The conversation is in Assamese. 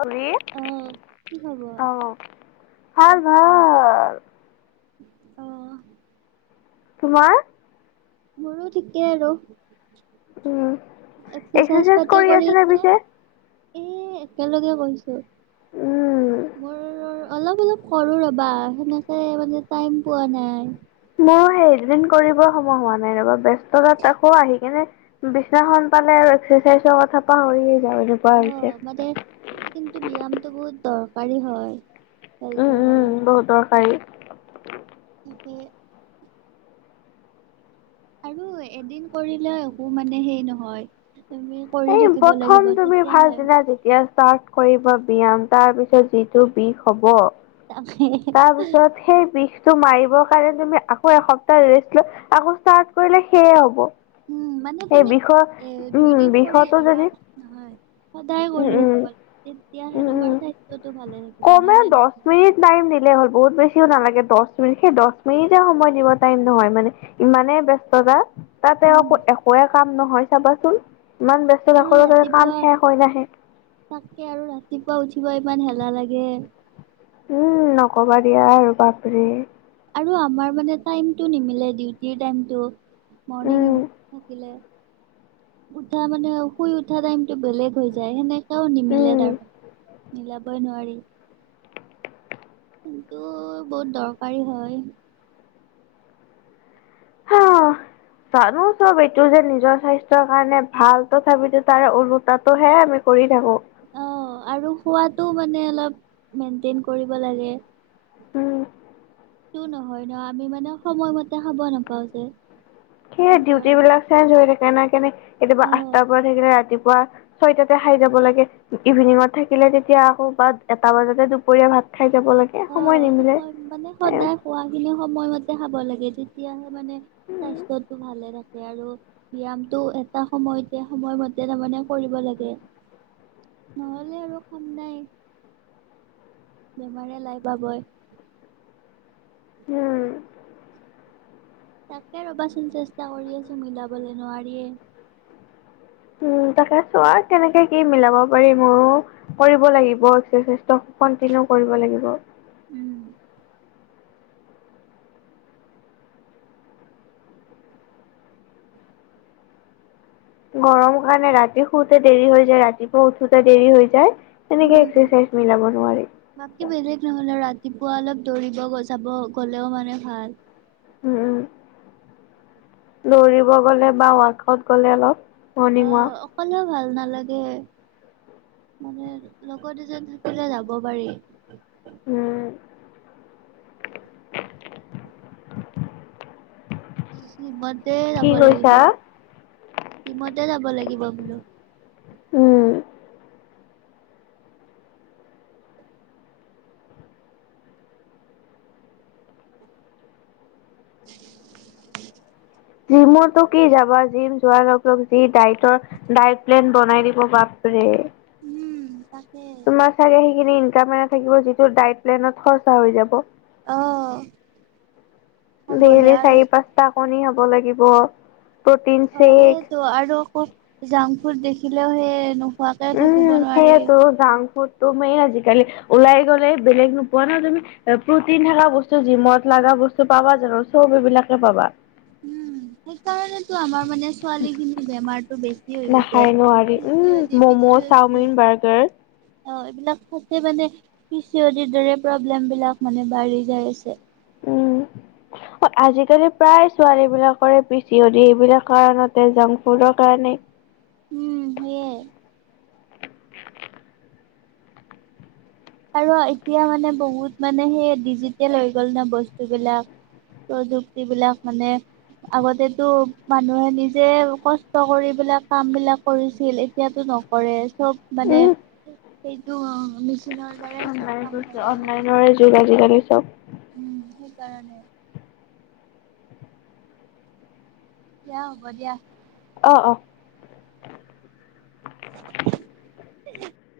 অকে অ কি খবৰ? আ ভাল ভাল আহ তোমাৰ মোৰো ঠিকে আৰু উম। এক্সাচাইজ এক্সাৰচাইজ পতি কৰি আছিলা পিছে? [unintelligible] এ একেলগে কৈছো উম। অলপ অলপ কৰু ৰ'বা সেনেকে মানে টাইম পোৱা নাই সেই দুদিন কৰিব সময় হোৱা নাই ৰবা ব্যস্ততা আকৌ আহি কেনে বিচনাখন পালে আৰু এক্সাৰচাইজৰ কথা পাহৰীয়েই [unintelligible] অ মানে কিন্তু ব্যায়ামতটো বহুত দৰ পানী হয় উম, হেলটো কাৰাল ন উম, [unintelligible] বহুত দৰকাৰী। আৰু এদিন কৰিলে একো মানে সেই নহয় তুমি কৰি এই থাকিব লাগিব প্ৰথম তুমি তেতিয়াহে ভালছিলা যেতিয়া চাৰ [unintelligible] কৰিব ব্যয়াম তাৰ পিছত যিটো বিষ হ'ব তাকে তাৰপিছত সেই বিষ তটো মাৰিবৰ কাৰণে তুমি আকৌ এসপ্তাহ ৰেষ্ট লৈ আকৌ ষ্টাৰ্ট কৰিলে সেয়ে হ'ব উম মানে সেই তুমি বিষয় এ উম দুইদিন কৰি বিষয়টো যদি ৰামত নহয় সদায় উম কৰি উম আহিব লাগে তেতিয়াহে উম উম তোমাৰ স্বাস্থ্যটো ভালে থাকিব নহ'লে নাথাকিব দিলে হ'ল বহুত বেছিও নালাগে দহ মিনিট সেই দহ মিনিটে সময় দিব টাইম নহয় মানে ইমানে ব্যস্ততা তা তেওঁ উম একোৱে কাম নহয় চাবাচোন ইমান আৰু ব্যস্ততাকো তাৰে কাম ৰাতিপুৱা শেষ হয় নাহে তাকে আৰু ৰাতিপুৱা উঠিব ইমান হেলা লাগে উম নকবা দিয়া আৰু বাপৰে আৰু আমাৰ মানে টাইমটো নিমিলে ডিউটিৰ টাইমটো মৰ্ণিং উম এ থাকিলে উঠা মানে শুই উঠা টাইমটো বেলেগ হৈ যায় সেনে কয়াও নিমিলে উম তাৰমানে মিলাবই নোৱাৰি [unintelligible] কিন্তু বহুত দৰকাৰী হয় হঅ জানো চব এইটো যে নিজৰ স্বাস্থ্যৰ কাৰণে ভাল তথাপিতো তাৰে ওলোটাটো হে আমি কৰি যাব অ আৰু খোৱাতো মানে অলপ মেইনটেইন কৰিব লাগে [inaudible] উম সেইটো নহয় ন আমি মানে সময়মতে খাব নাপাওঁ যে সেইয়াই ডিউটি সেইকাৰণে বিলাক চাই জৰি [inaudible] কেনে কেনে কেতিয়াবা অ আঠটাৰ পৰা থাকিলে ৰাতিপুৱা। ৰাতিপুৱা ছয়টাতে খাই যাব লাগে। ইভিনিঙত থাকিলে তেতিয়া আকৌ বা এটা বজাতে দুপৰীয়া ভাত খাই যাব লাগে। অ' সময় মানে সদায় খোৱা খিনি সময়মতে খাব লাগে। তেতিয়া মানে স্বাস্থ্যটো ভালে ৰাখে। আৰু ব্যায়াম টো এটা সময়তে সময়মতে তাৰমানে কৰিব লাগে নহ'লে আৰু কাম নাই। বেমাৰে লাই পাবই। উম। তাকে ৰবাচোন চেষ্টা কৰি আছো মিলাবলে নোৱাৰিয়ে। উম তাকে চোৱা কেনেকে কি মিলাব পাৰি ময়ো কৰিব লাগিব এক্সাৰচাইজটো কন্টিনিউ কৰিব লাগিব। উম গৰম কাৰণে ৰাতি শুতে দেৰি হৈ যায়। ৰাতিপুৱা উঠোতে দেৰি হৈ যায়। তেনেকে উম এক্সাৰচাইজ মিলাব বাকী নোৱাৰিম। বেলেগ নহ'লে ৰাতিপুৱা অলপ দৌৰিব যাব গ'লেও মানে ভাল। উম দৌৰিব গ'লে বা ৱাকত গ'লে অলপ। অ মৰ্ণিং ৱাক। অকলেও ভাল নালাগে মানে লগত এজন থাকিলে যাব পাৰি। উম। স ব [inaudible] যে কি লাগিব কৈছা? টিমতে যাব লাগিব। কি বাবলো [inaudible] উম', [inaudible] জিমৰটো কি যাবা। জিম যোৱাৰ লগ - লগ যি ডাইটৰ ডাইট প্লেন বনাই দিব বাপৰে। উম', তাক। তোমাৰ চাগে সেইখিনি ইনকাম এ ন থাকিব যিটো ডাইট প্লেনত খৰচা হৈ যাব। অ', খাবলে ডেইলি আৰু চাৰি পাঁচটা। কণী খাব লাগিব। প্ৰটিন অহ ', চেক সেইটো আৰু আকৌ জাং ফুুড দেখি। দেখিলেও সে উম', সেইয়েতো জাং ফুড। ত মেইন আজিকালি ওলাই গ'লে বেলেগ নোপোৱা ন তুমি এ প্ৰটিন থকা বস্তু যিমত লা গা বস্তু পাবা জানো চব এইবিলাকে পাবা। উম', সেইকাৰণেতো আমাৰ। মানে ছোৱালী খিনি বেমাৰতটো বেছি হৈ গৈছেি নাখায় নোৱাৰি P um C O D - P ম'ম' C O D. Chowmein burger অ', এইবিলাক খতে মানে পি চি অ ডি দৰে প্ৰব্লেম বিলাক মানে বাঢ়ি যাই আছে। উম ', আজিকালি প্ৰায় ছোৱালী বিলাকৰে পি চি অ ডী এইবিলাক কাৰণতে জাংক ফুডৰ কাৰণে। উম', সেইয়াই আৰু এতিয়া মানে বহুত মানে সেই ডিজিটেল হৈ গল ন বস্তু বিলাক, প্ৰযুক্তি বিলাক, মানে আগতেতো মানুহে নিজে কষ্ট কৰি এই বিলাক কাম বিলাক কৰিছিল এতিয়াতো নকৰে। চব মানে। উম সেইটো অ'! কিহৰ? অনলাইনছে -অনলাইনৰে যুগ আজিকালি। আচ্ছা। উম ', সেইকাৰণে। দিয়া হ'ব দিয়া। অহ', - অহ ', [inaudible]